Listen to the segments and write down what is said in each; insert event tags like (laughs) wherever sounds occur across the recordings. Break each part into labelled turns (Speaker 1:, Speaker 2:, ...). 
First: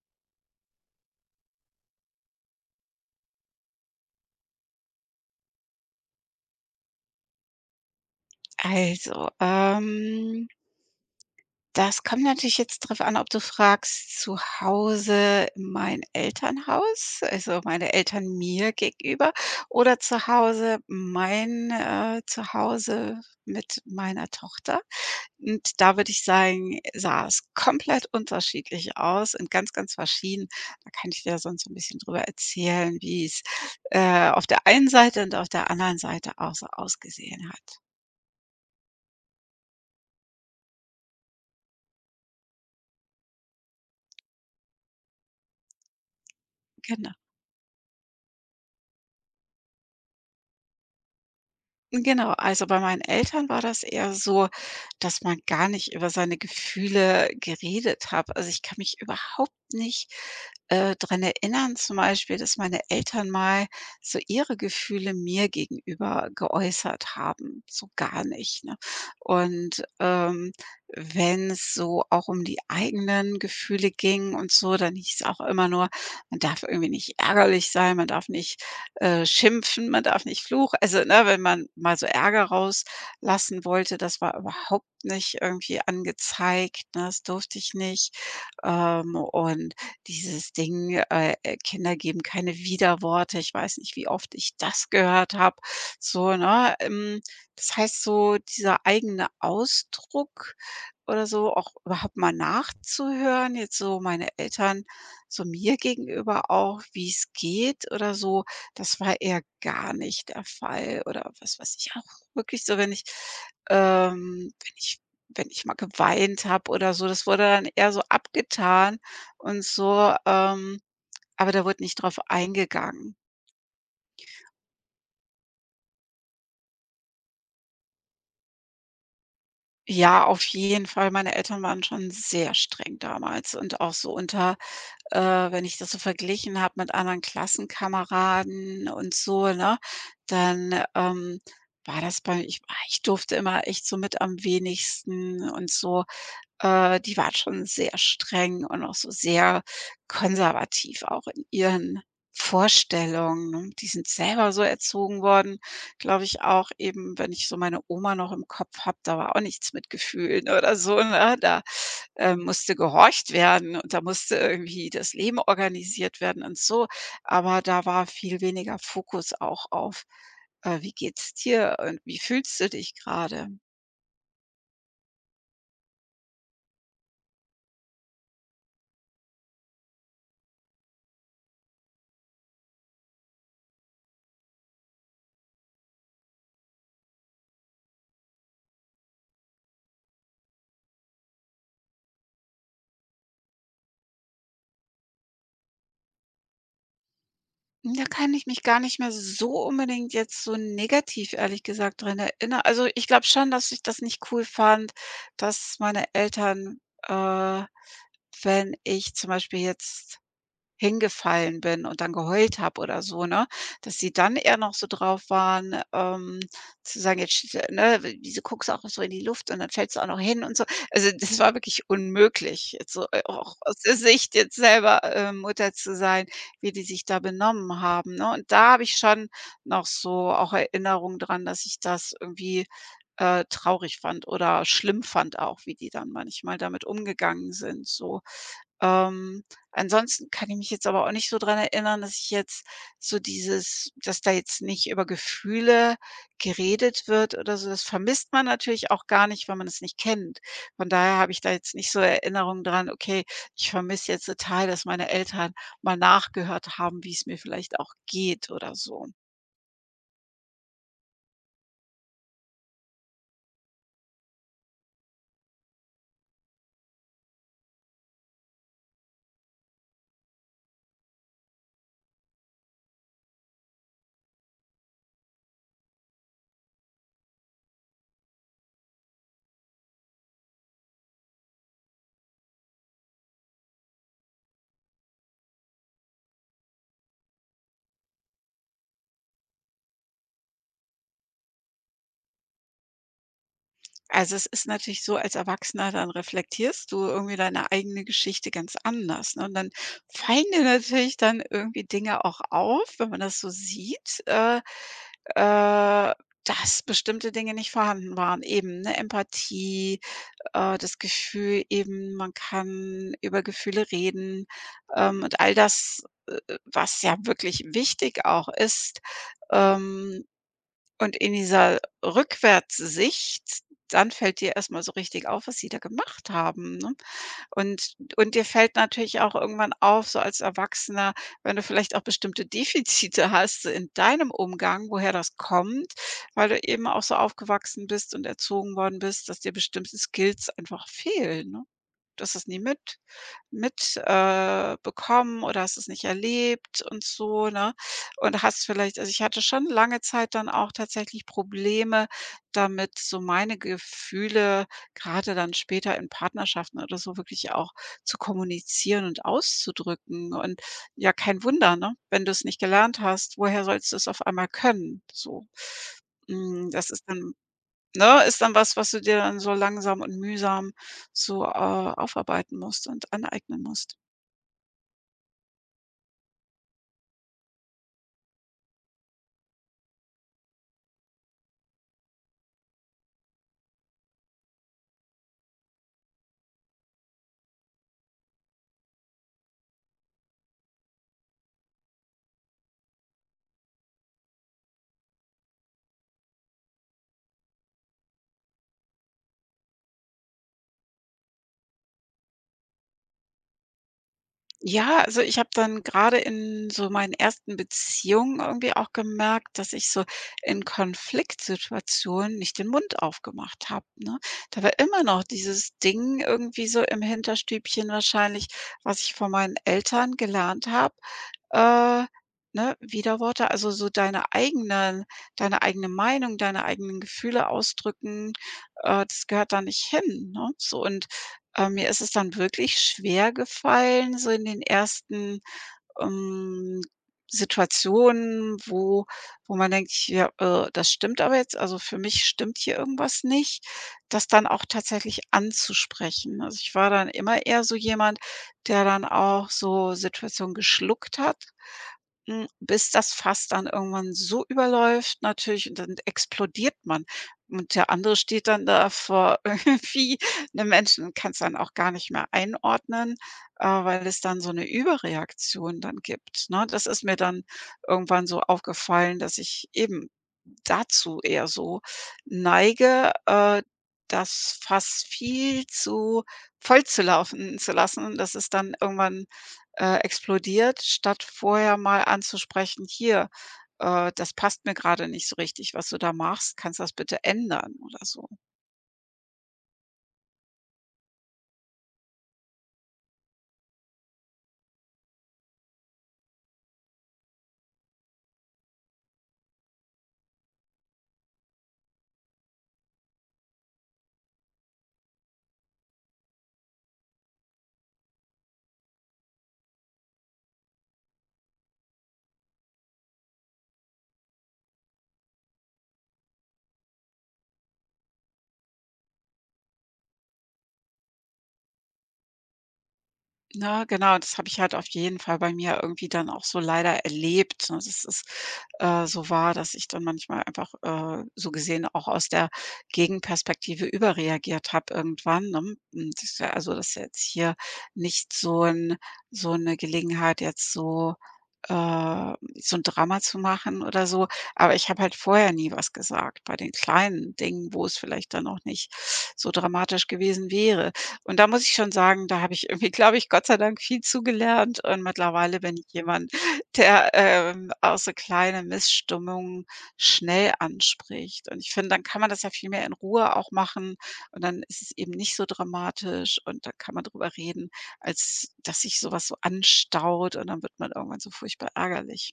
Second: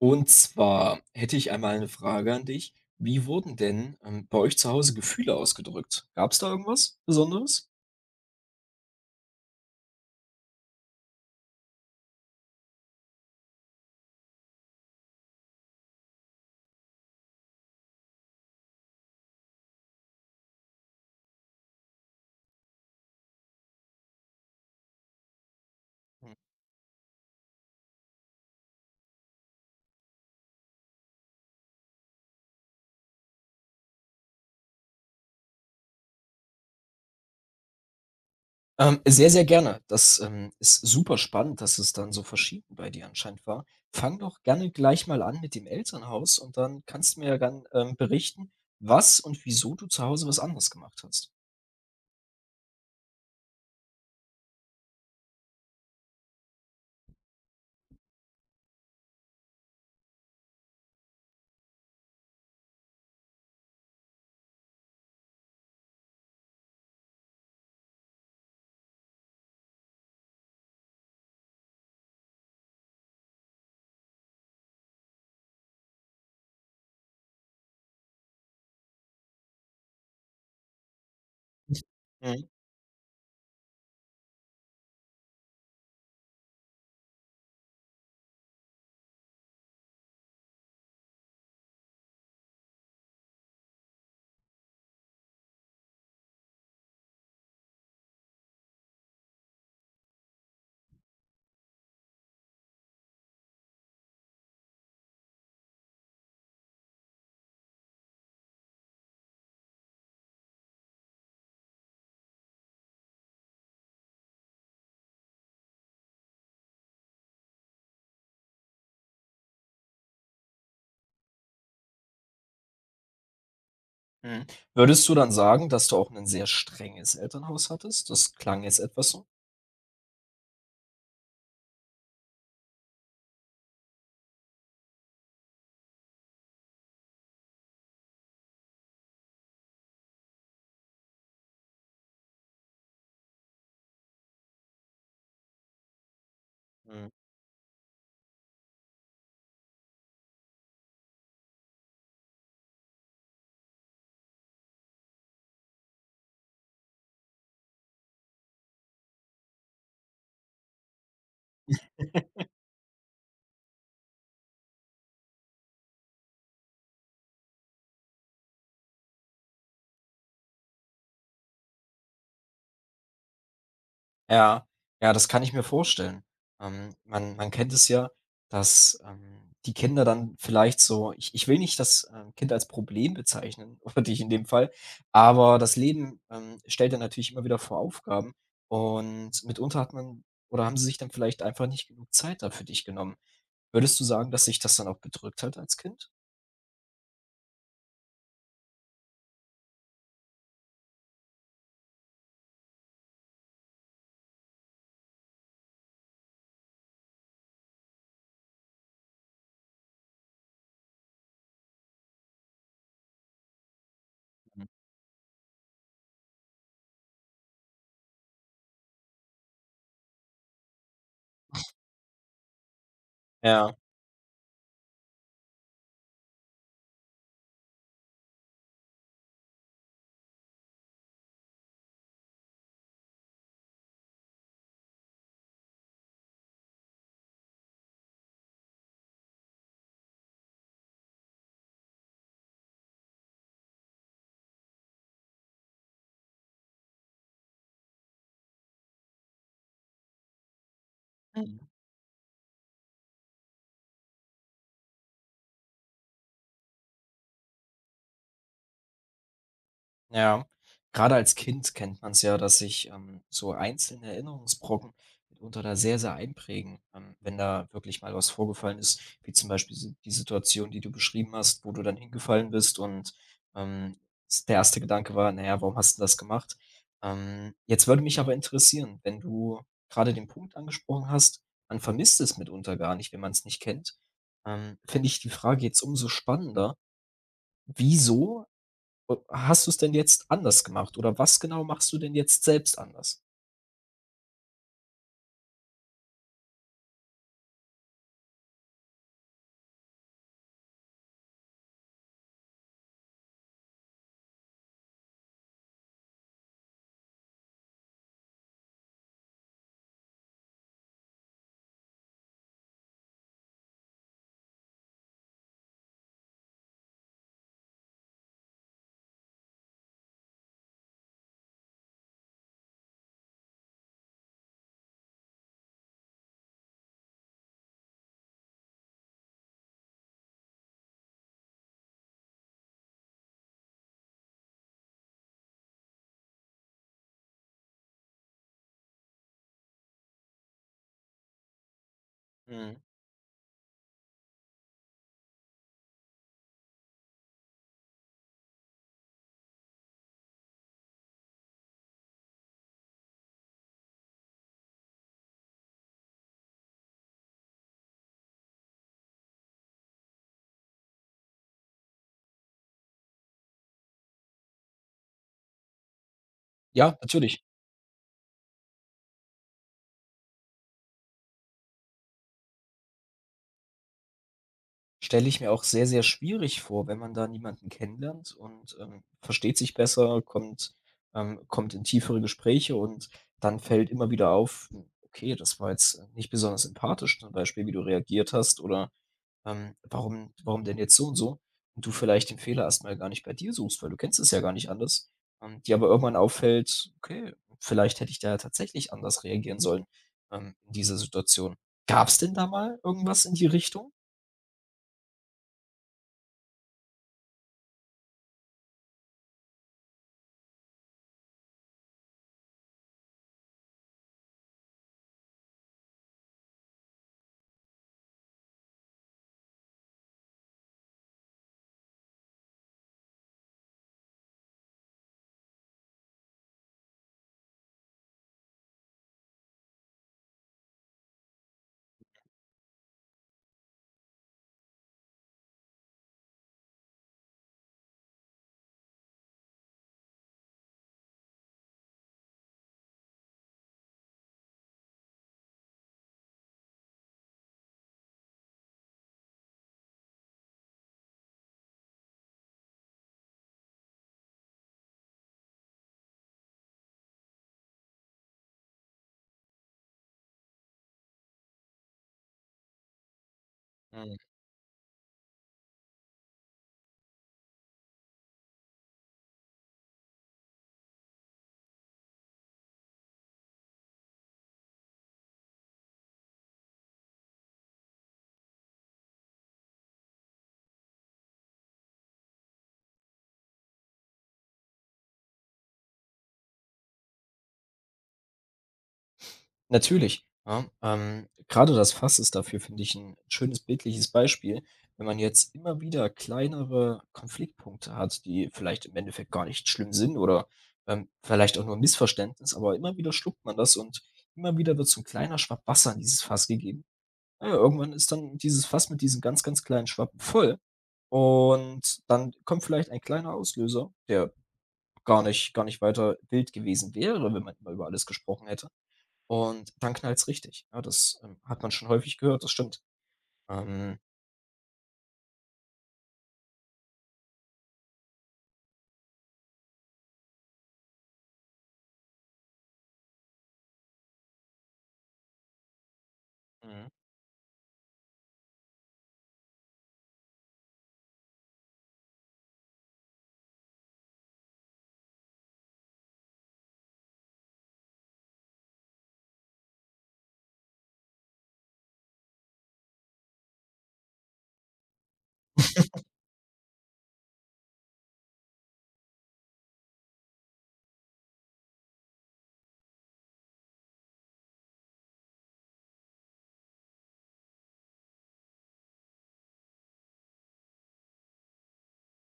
Speaker 1: Und zwar hätte ich einmal eine Frage an dich. Wie wurden denn, bei euch zu Hause Gefühle ausgedrückt? Gab es da irgendwas Besonderes?
Speaker 2: Also, ähm, Das kommt natürlich jetzt drauf an, ob du fragst, zu Hause mein Elternhaus, also meine Eltern mir gegenüber oder zu Hause mein, Zuhause mit meiner Tochter. Und da würde ich
Speaker 1: Mhm.
Speaker 2: sagen, sah es komplett unterschiedlich aus und ganz, ganz verschieden. Da kann ich dir sonst so 'n bisschen drüber erzählen, auf der einen Seite und auf der anderen Seite auch so ausgesehen hat.
Speaker 1: Sehr, sehr gerne. Das ist super spannend, dass es dann so verschieden bei dir anscheinend war. Fang doch gerne gleich mal an mit dem Elternhaus und dann
Speaker 2: Genau.
Speaker 1: kannst du mir ja dann, berichten, was und wieso du zu Hause was anderes gemacht hast.
Speaker 2: Genau, also bei meinen Eltern war das eher so, dass man gar nicht über seine Gefühle geredet hat. Also, ich kann mich überhaupt nicht dran erinnern zum Beispiel, dass meine Eltern mal so ihre Gefühle mir gegenüber geäußert haben, so gar nicht, ne? Und, ähm, Wenn es so auch um die eigenen Gefühle ging und so, dann hieß es auch immer nur, man darf irgendwie nicht ärgerlich sein, man darf nicht schimpfen, man darf nicht fluchen. Also, ne, wenn man mal so Ärger
Speaker 1: Mhm,
Speaker 2: rauslassen wollte, das war überhaupt nicht irgendwie angezeigt, ne? Das durfte ich nicht. Und dieses Ding, Kinder geben keine Widerworte. Ich weiß nicht, wie oft ich das gehört habe. So, ne? Das heißt so, dieser eigene Ausdruck oder so, auch überhaupt mal nachzuhören, jetzt so meine Eltern so mir gegenüber auch, wie es geht oder so, das war eher gar nicht der Fall, oder was weiß ich auch wirklich so, wenn ich wenn ich mal geweint habe oder so, das wurde dann eher so abgetan und so, aber da wurde nicht drauf eingegangen.
Speaker 1: mhm. Würdest du dann sagen, dass du auch ein sehr strenges Elternhaus hattest? Das klang jetzt etwas so.
Speaker 2: Ja, auf jeden Fall. Meine Eltern waren schon sehr streng damals und auch so unter äh, wenn ich das so verglichen habe mit anderen Klassenkameraden und so, ne, dann, ähm, war das bei ich durfte immer echt so mit am wenigsten und so. Äh,
Speaker 1: Mhm.
Speaker 2: die waren schon sehr streng und auch so sehr konservativ auch in ihren Vorstellungen, ne? Die sind selber so erzogen worden, glaube ich auch eben, wenn ich so meine Oma noch im Kopf habe, da war auch nichts mit Gefühlen oder so, ne? Da musste gehorcht werden und da musste irgendwie das Leben organisiert werden und so. Aber da war viel weniger Fokus auch auf wie geht's dir und wie fühlst du dich gerade.
Speaker 1: Ja, ja, das kann ich mir vorstellen. Man kennt es ja, dass die Kinder dann vielleicht so ich will nicht das, Kind als Problem bezeichnen (laughs) oder dich in dem Fall, aber das Leben, stellt einen natürlich immer wieder vor Aufgaben, und mitunter hat man oder haben sie sich dann vielleicht einfach nicht genug Zeit da für dich genommen. Würdest du sagen, dass sich das dann auch bedrückt hat als Kind?
Speaker 2: Da kann ich mich gar nicht mehr so unbedingt jetzt so negativ, ehrlich gesagt, dran erinnern. Also, ich glaube schon, dass ich das nicht cool fand, dass meine Eltern, äh, wenn ich zum Beispiel jetzt hingefallen bin und dann geheult habe oder so, ne? Dass sie dann eher
Speaker 1: Mhm.
Speaker 2: noch so drauf waren, zu sagen: „Jetzt sch ne, wieso guckst du auch so in die Luft und dann fällst du auch noch hin“ und so. Also, das war wirklich unmöglich, jetzt so, auch aus
Speaker 1: Ja.
Speaker 2: der Sicht jetzt selber, Mutter zu sein, wie die sich da benommen haben, ne? Und da habe ich schon noch so auch Erinnerungen dran, dass ich das irgendwie traurig fand oder schlimm fand auch, wie die dann manchmal damit umgegangen sind, so. Ähm, ansonsten kann ich mich jetzt aber auch nicht so dran erinnern, dass ich jetzt so dieses, dass da jetzt nicht über Gefühle geredet wird oder so. Das vermisst man natürlich auch gar nicht, weil man es nicht kennt. Von daher habe ich da
Speaker 1: Mhm.
Speaker 2: jetzt nicht so Erinnerungen dran: „Okay, ich vermisse jetzt total, dass meine Eltern mal nachgehört haben, wie es mir vielleicht auch geht“, oder so.
Speaker 1: Ja, gerade als Kind kennt man es ja, dass sich, so einzelne Erinnerungsbrocken mitunter da sehr, sehr einprägen, wenn da wirklich mal was vorgefallen ist, wie zum Beispiel si die Situation, die du beschrieben hast, wo du dann hingefallen bist und, ähm, s der erste Gedanke war: „Naja, warum hast du das gemacht?“ Jetzt würde mich aber interessieren, wenn du gerade den Punkt angesprochen hast, man vermisst es mitunter gar nicht, wenn man es nicht kennt, finde ich die Frage jetzt umso spannender. Wieso O hast du's denn jetzt anders gemacht oder was genau machst du denn jetzt selbst anders?
Speaker 2: Also, es ist natürlich so, als Erwachsener, dann reflektierst du irgendwie deine eigene Geschichte ganz anders, ne? Und dann fallen dir natürlich dann irgendwie Dinge auch auf, wenn man das so sieht, äh, dass bestimmte Dinge nicht vorhanden waren. Eben, ne, Empathie, das Gefühl eben, man kann über Gefühle reden, und all das, was ja wirklich wichtig auch ist, ähm und in dieser Rückwärtssicht, dann fällt dir erst mal so richtig auf, was sie da gemacht haben, ne? Und dir fällt natürlich auch irgendwann auf, so als Erwachsener, wenn du vielleicht auch bestimmte Defizite hast so in deinem Umgang, woher das kommt, weil du eben auch so aufgewachsen bist und erzogen worden bist, dass dir bestimmte Skills einfach fehlen, ne? Du hast es nie
Speaker 1: Mhm.
Speaker 2: mit bekommen oder hast es nicht erlebt und so, ne? Und hast vielleicht also, ich hatte schon lange Zeit dann auch tatsächlich Probleme damit, so meine Gefühle gerade dann später in Partnerschaften oder so wirklich auch zu kommunizieren und auszudrücken. Und ja, kein Wunder, ne, wenn du es nicht gelernt hast, woher sollst du es auf einmal können, so? Hm, das
Speaker 1: Ja,
Speaker 2: ist dann,
Speaker 1: natürlich.
Speaker 2: ne, ist dann was, was du dir dann so langsam und mühsam so aufarbeiten musst und aneignen musst.
Speaker 1: Stelle ich mir auch sehr, sehr schwierig vor, wenn man da niemanden kennenlernt und, versteht sich besser, kommt kommt in tiefere Gespräche und dann fällt immer wieder auf: hm, „Okay, das war jetzt nicht besonders empathisch“, zum Beispiel, wie du reagiert hast, oder warum denn jetzt so und so? Und du vielleicht den Fehler erst mal gar nicht bei dir suchst, weil du kennst es ja gar nicht anders. Und dir aber irgendwann auffällt: „Okay, vielleicht hätte ich da ja tatsächlich anders reagieren sollen, in dieser Situation.“ Gab's denn da mal irgendwas in die Richtung?
Speaker 2: Ja, also ich habe dann gerade in so meinen ersten Beziehungen irgendwie auch gemerkt, dass ich so in Konfliktsituationen nicht den Mund aufgemacht habe, ne? Da war immer noch dieses Ding irgendwie so im Hinterstübchen wahrscheinlich, was ich von meinen Eltern gelernt habe, äh, ne, Widerworte, also so deine eigene Meinung, deine eigenen Gefühle ausdrücken, das gehört da nicht hin, ne? So und mir ist es dann wirklich schwergefallen, so in den ersten, ähm, Situationen, wo man denkt: „Hier, das stimmt aber jetzt, also, für mich stimmt hier irgendwas nicht“, das dann auch tatsächlich anzusprechen. Also, ich war dann immer eher so jemand, der dann auch so Situationen geschluckt hat, hm, bis das Fass dann irgendwann so überläuft natürlich und dann explodiert man. Und der andere steht dann da vor (laughs) irgendwie 'nem Menschen und kann es dann auch gar nicht mehr einordnen, weil es dann so eine Überreaktion dann gibt, ne? Das ist mir dann irgendwann so aufgefallen, dass ich eben dazu eher so neige, das Fass viel zu voll zu laufen zu lassen, dass es dann irgendwann explodiert, statt vorher mal anzusprechen: „Hier, das passt mir gerade nicht so richtig, was du da machst. Kannst du das bitte ändern?“ oder so.
Speaker 1: Natürlich. Ja, grade das Fass ist dafür, finde ich, ein schönes bildliches Beispiel. Wenn man jetzt immer wieder kleinere Konfliktpunkte hat, die vielleicht im Endeffekt gar nicht schlimm sind, oder, vielleicht auch nur ein Missverständnis, aber immer wieder schluckt man das, und immer wieder wird so 'n kleiner Schwapp Wasser in dieses Fass gegeben. Na ja, irgendwann ist dann dieses Fass mit diesen ganz, ganz kleinen Schwappen voll, und dann kommt vielleicht ein kleiner Auslöser, der gar nicht weiter wild gewesen wäre, wenn man immer über alles gesprochen hätte. Und dann knallt's richtig. Ja, das, hat man schon häufig gehört, das stimmt.
Speaker 2: Na,
Speaker 1: Ähm,
Speaker 2: Genau, das habe ich halt auf jeden Fall bei mir irgendwie dann auch so leider erlebt, ne? Das ist So war, dass ich dann manchmal einfach so gesehen auch aus der Gegenperspektive überreagiert habe irgendwann, ne? Das
Speaker 1: mhm,
Speaker 2: ist ja jetzt hier nicht so 'n so 'ne Gelegenheit, jetzt äh so ein Drama zu machen oder so. Aber ich habe halt vorher nie was gesagt bei den kleinen Dingen, wo es vielleicht dann auch nicht so dramatisch gewesen wäre. Und da muss ich schon sagen, da habe ich irgendwie, glaube ich, Gott sei Dank viel zugelernt und mittlerweile bin ich jemand, der auch so kleine Missstimmungen schnell anspricht. Und ich finde, dann kann man das ja viel mehr in Ruhe auch machen und dann ist es eben nicht so dramatisch und dann kann man drüber reden, als dass sich sowas so anstaut und dann wird man irgendwann so furchtbar ärgerlich.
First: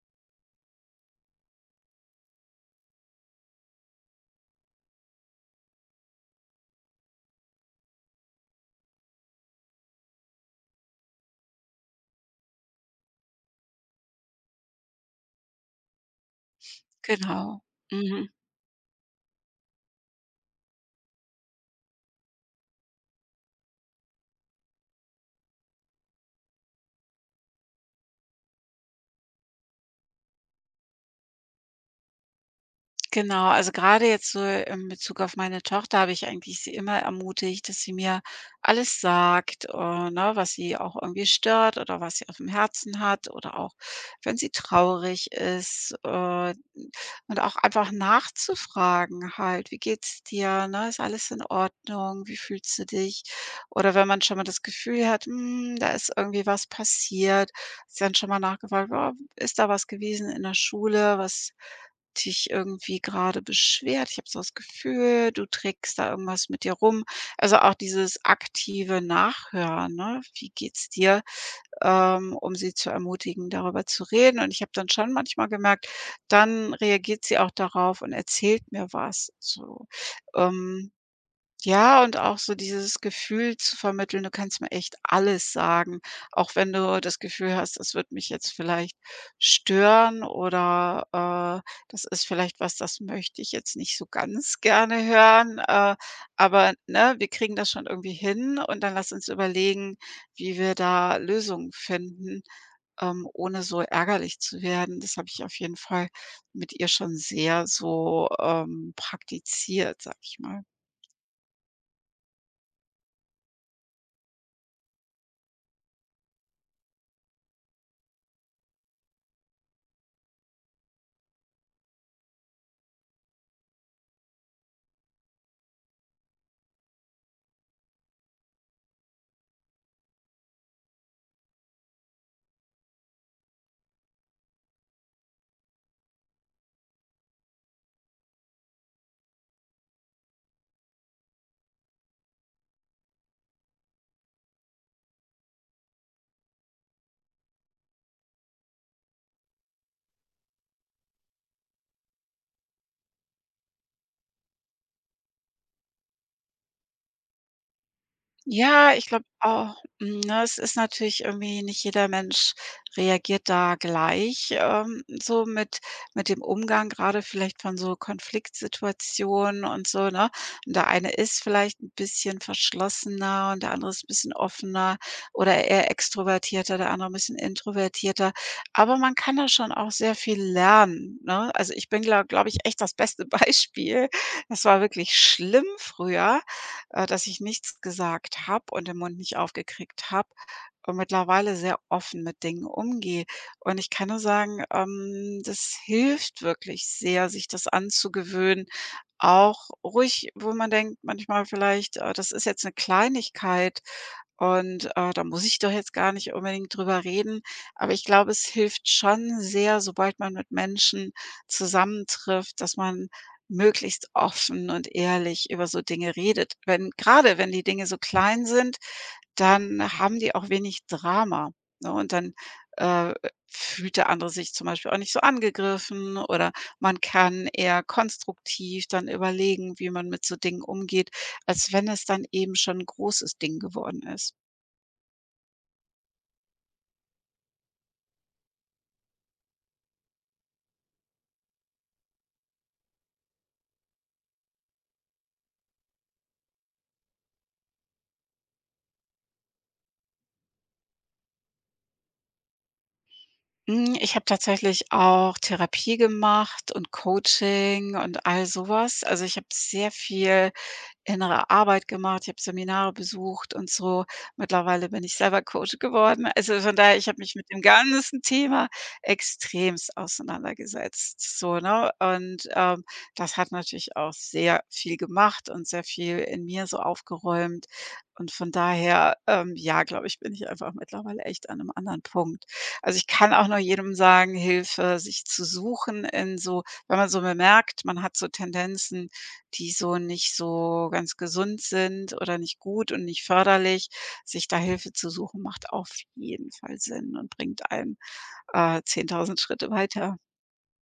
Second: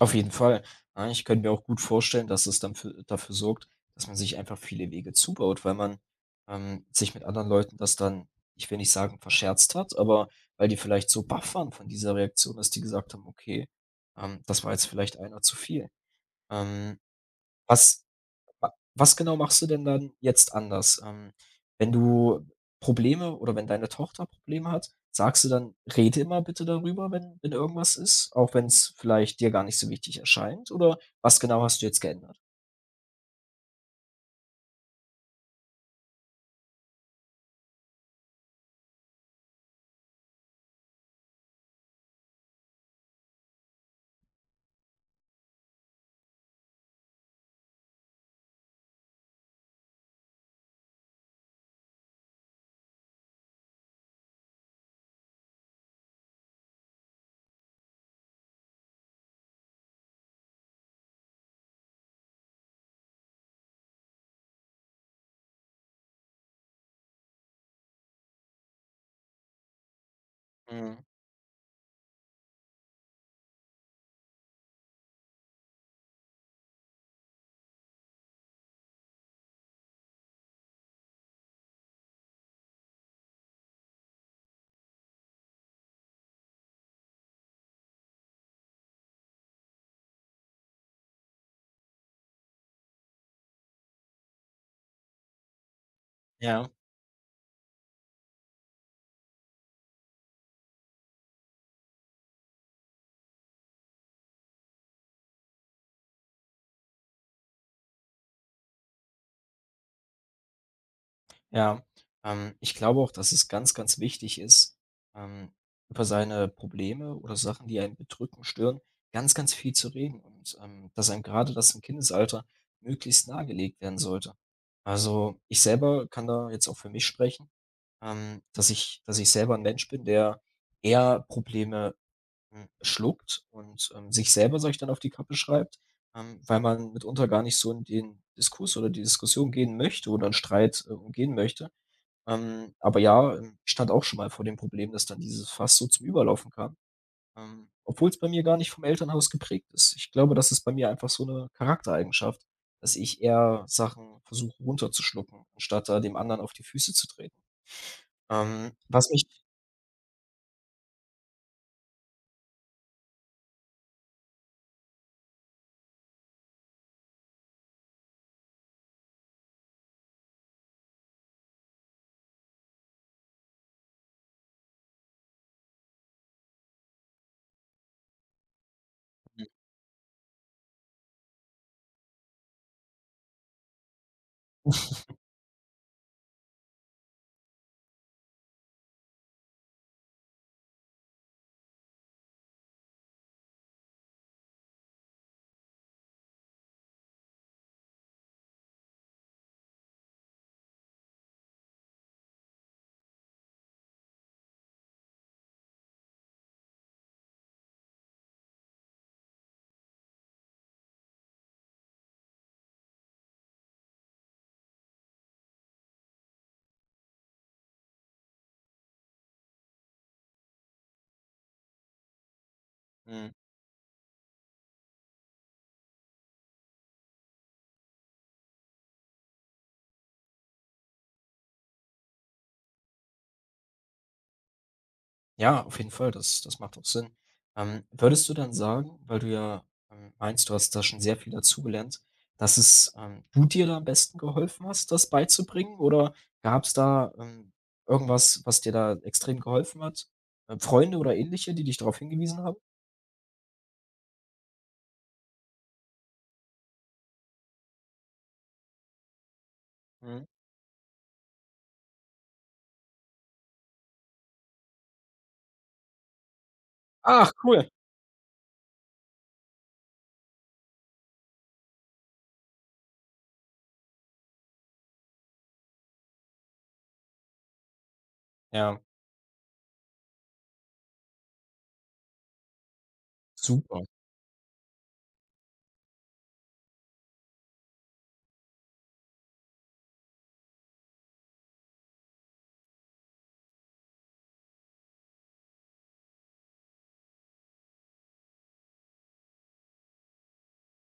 Speaker 1: auf jeden Fall. Ja, ich könnte mir auch gut vorstellen, dass es dann für dafür sorgt, dass man sich einfach viele Wege zubaut, weil man, sich mit anderen Leuten das dann, ich will nicht sagen, verscherzt hat, aber weil die vielleicht so baff waren von dieser Reaktion, dass die gesagt haben: „Okay, das war jetzt vielleicht einer zu viel.“ Ähm,
Speaker 2: Genau.
Speaker 1: was
Speaker 2: Mhm.
Speaker 1: Was genau machst du denn dann jetzt anders? Wenn du Probleme oder wenn deine Tochter Probleme hat, sagst du dann: „Rede immer bitte darüber, wenn irgendwas ist“, auch wenn es vielleicht dir gar nicht so wichtig erscheint? Oder was genau hast du jetzt geändert?
Speaker 2: Genau, also gerade jetzt so in Bezug auf meine Tochter habe ich eigentlich sie immer ermutigt, dass sie mir alles sagt, ne, was sie auch irgendwie stört oder was sie auf dem Herzen hat oder auch, wenn sie traurig ist, und auch einfach nachzufragen halt: „Wie geht's dir, ne? Ist alles in Ordnung? Wie fühlst du dich?“ Oder wenn man schon mal das Gefühl hat, hm, da ist irgendwie was passiert, ist dann schon mal nachgefragt: „Oh, ist da was gewesen in der Schule, was dich irgendwie gerade beschwert. Ich habe so das Gefühl, du trägst da irgendwas mit dir rum. Also, auch dieses aktive Nachhören, ne? Wie geht's
Speaker 1: Mhm,
Speaker 2: dir? Um sie zu ermutigen, darüber zu reden. Und ich habe dann schon manchmal gemerkt, dann reagiert sie auch darauf und erzählt mir was so. Ähm, ja, und auch so dieses Gefühl zu vermitteln, du kannst mir echt alles sagen, auch wenn du das Gefühl hast, das wird mich jetzt vielleicht stören oder das ist vielleicht was, das möchte ich jetzt nicht so ganz gerne hören,
Speaker 1: ja.
Speaker 2: aber, ne, wir kriegen das schon irgendwie hin und dann lass uns überlegen, wie wir da Lösungen finden, ohne so ärgerlich zu werden. Das habe ich auf jeden Fall mit ihr schon sehr so praktiziert, sag ich mal.
Speaker 1: Ja, ich glaube auch, dass es ganz, ganz wichtig ist, ähm, über seine Probleme oder Sachen, die einen bedrücken, stören, ganz, ganz viel zu reden, und dass einem gerade das im Kindesalter möglichst nahegelegt werden sollte. Also ich selber kann da jetzt auch für mich sprechen, dass ich selber ein Mensch bin, der eher Probleme, hm, schluckt, und sich selber, sag ich, dann auf die Kappe schreibt, weil man mitunter gar nicht so in den Diskurs oder die Diskussion gehen möchte oder einen Streit umgehen möchte. Aber ja, ich stand auch schon mal vor dem Problem, dass dann dieses Fass so zum Überlaufen kam, obwohl es bei mir gar nicht vom Elternhaus geprägt ist. Ich glaube, das ist bei mir einfach so eine Charaktereigenschaft, dass ich eher Sachen versuche runterzuschlucken, anstatt da dem anderen auf die Füße zu treten.
Speaker 2: Ja, ich
Speaker 1: Was mich
Speaker 2: glaube auch, hm, ne, es ist natürlich irgendwie nicht jeder Mensch reagiert da gleich, so mit dem Umgang gerade vielleicht von so Konfliktsituationen und so, ne? Und der eine ist vielleicht ein bisschen verschlossener und der andere ist ein bisschen offener oder eher extrovertierter, der andere ein bisschen introvertierter. Aber man kann
Speaker 1: mhm,
Speaker 2: da schon auch sehr viel lernen, ne? Also, ich bin, glaub ich, echt das beste (laughs) Beispiel. Das war wirklich schlimm früher, dass ich nichts gesagt habe und den Mund nicht aufgekriegt habe und mittlerweile sehr offen mit Dingen umgehe. Und ich kann nur sagen, das hilft wirklich sehr, sich das anzugewöhnen. Auch ruhig, wo man denkt, manchmal vielleicht, das ist jetzt eine Kleinigkeit und da muss ich doch jetzt gar nicht unbedingt drüber reden. Aber ich glaube, es hilft schon sehr, sobald man mit Menschen zusammentrifft, dass man möglichst offen und ehrlich über so Dinge redet. Wenn gerade wenn die Dinge so klein sind, dann haben die auch wenig Drama, ne? Und dann, äh,
Speaker 1: mhm.
Speaker 2: fühlt der andere sich zum Beispiel auch nicht so angegriffen oder man kann eher konstruktiv dann überlegen, wie man mit so Dingen umgeht, als wenn es dann eben schon 'n großes Ding geworden ist.
Speaker 1: Ja, auf jeden Fall, das macht auch Sinn. Würdest du dann sagen, weil du ja, meinst, du hast da schon sehr viel dazugelernt, dass es, du dir da am besten geholfen hast, das beizubringen? Oder gab es da, irgendwas, was dir da extrem geholfen hat? Freunde oder Ähnliche, die dich darauf hingewiesen haben?
Speaker 2: Hm, ich habe tatsächlich auch Therapie gemacht und Coaching und all sowas. Also, ich habe sehr
Speaker 1: Mhm.
Speaker 2: viel innere Arbeit gemacht, ich habe Seminare besucht und so. Mittlerweile bin ich selber Coach geworden. Also, von daher, ich habe
Speaker 1: Ach,
Speaker 2: mich mit dem
Speaker 1: cool.
Speaker 2: ganzen Thema extremst auseinandergesetzt, so, ne? Das hat natürlich auch sehr viel gemacht und sehr viel in mir so aufgeräumt. Und von
Speaker 1: Ja,
Speaker 2: daher, ja, glaube ich, bin ich einfach mittlerweile echt an einem anderen Punkt. Also, ich kann auch nur
Speaker 1: super.
Speaker 2: jedem sagen, Hilfe sich zu suchen in so, wenn man so bemerkt, man hat so Tendenzen die so nicht so ganz gesund sind oder nicht gut und nicht förderlich. Sich da Hilfe zu suchen, macht auf jeden Fall Sinn und bringt einen 10.000 Schritte weiter.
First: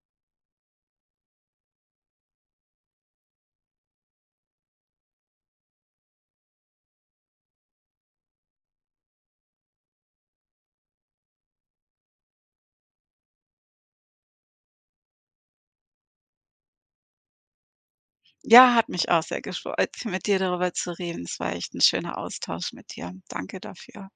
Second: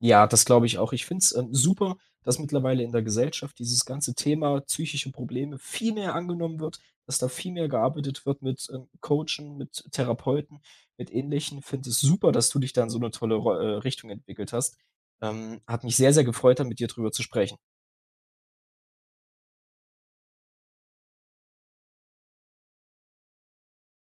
Speaker 1: Ja, das glaube ich auch. Ich finde es, super, dass mittlerweile in der Gesellschaft dieses ganze Thema psychische Probleme viel mehr angenommen wird, dass da viel mehr gearbeitet wird mit, Coachen, mit Therapeuten, mit Ähnlichen. Finde es super, dass du dich da in so eine tolle Rol Richtung entwickelt hast. Hat mich sehr, sehr gefreut, da mit dir drüber zu sprechen.
Speaker 2: Ja, hat mich auch sehr gefreut, mit dir darüber zu reden. Es war echt ein schöner Austausch mit dir. Danke dafür.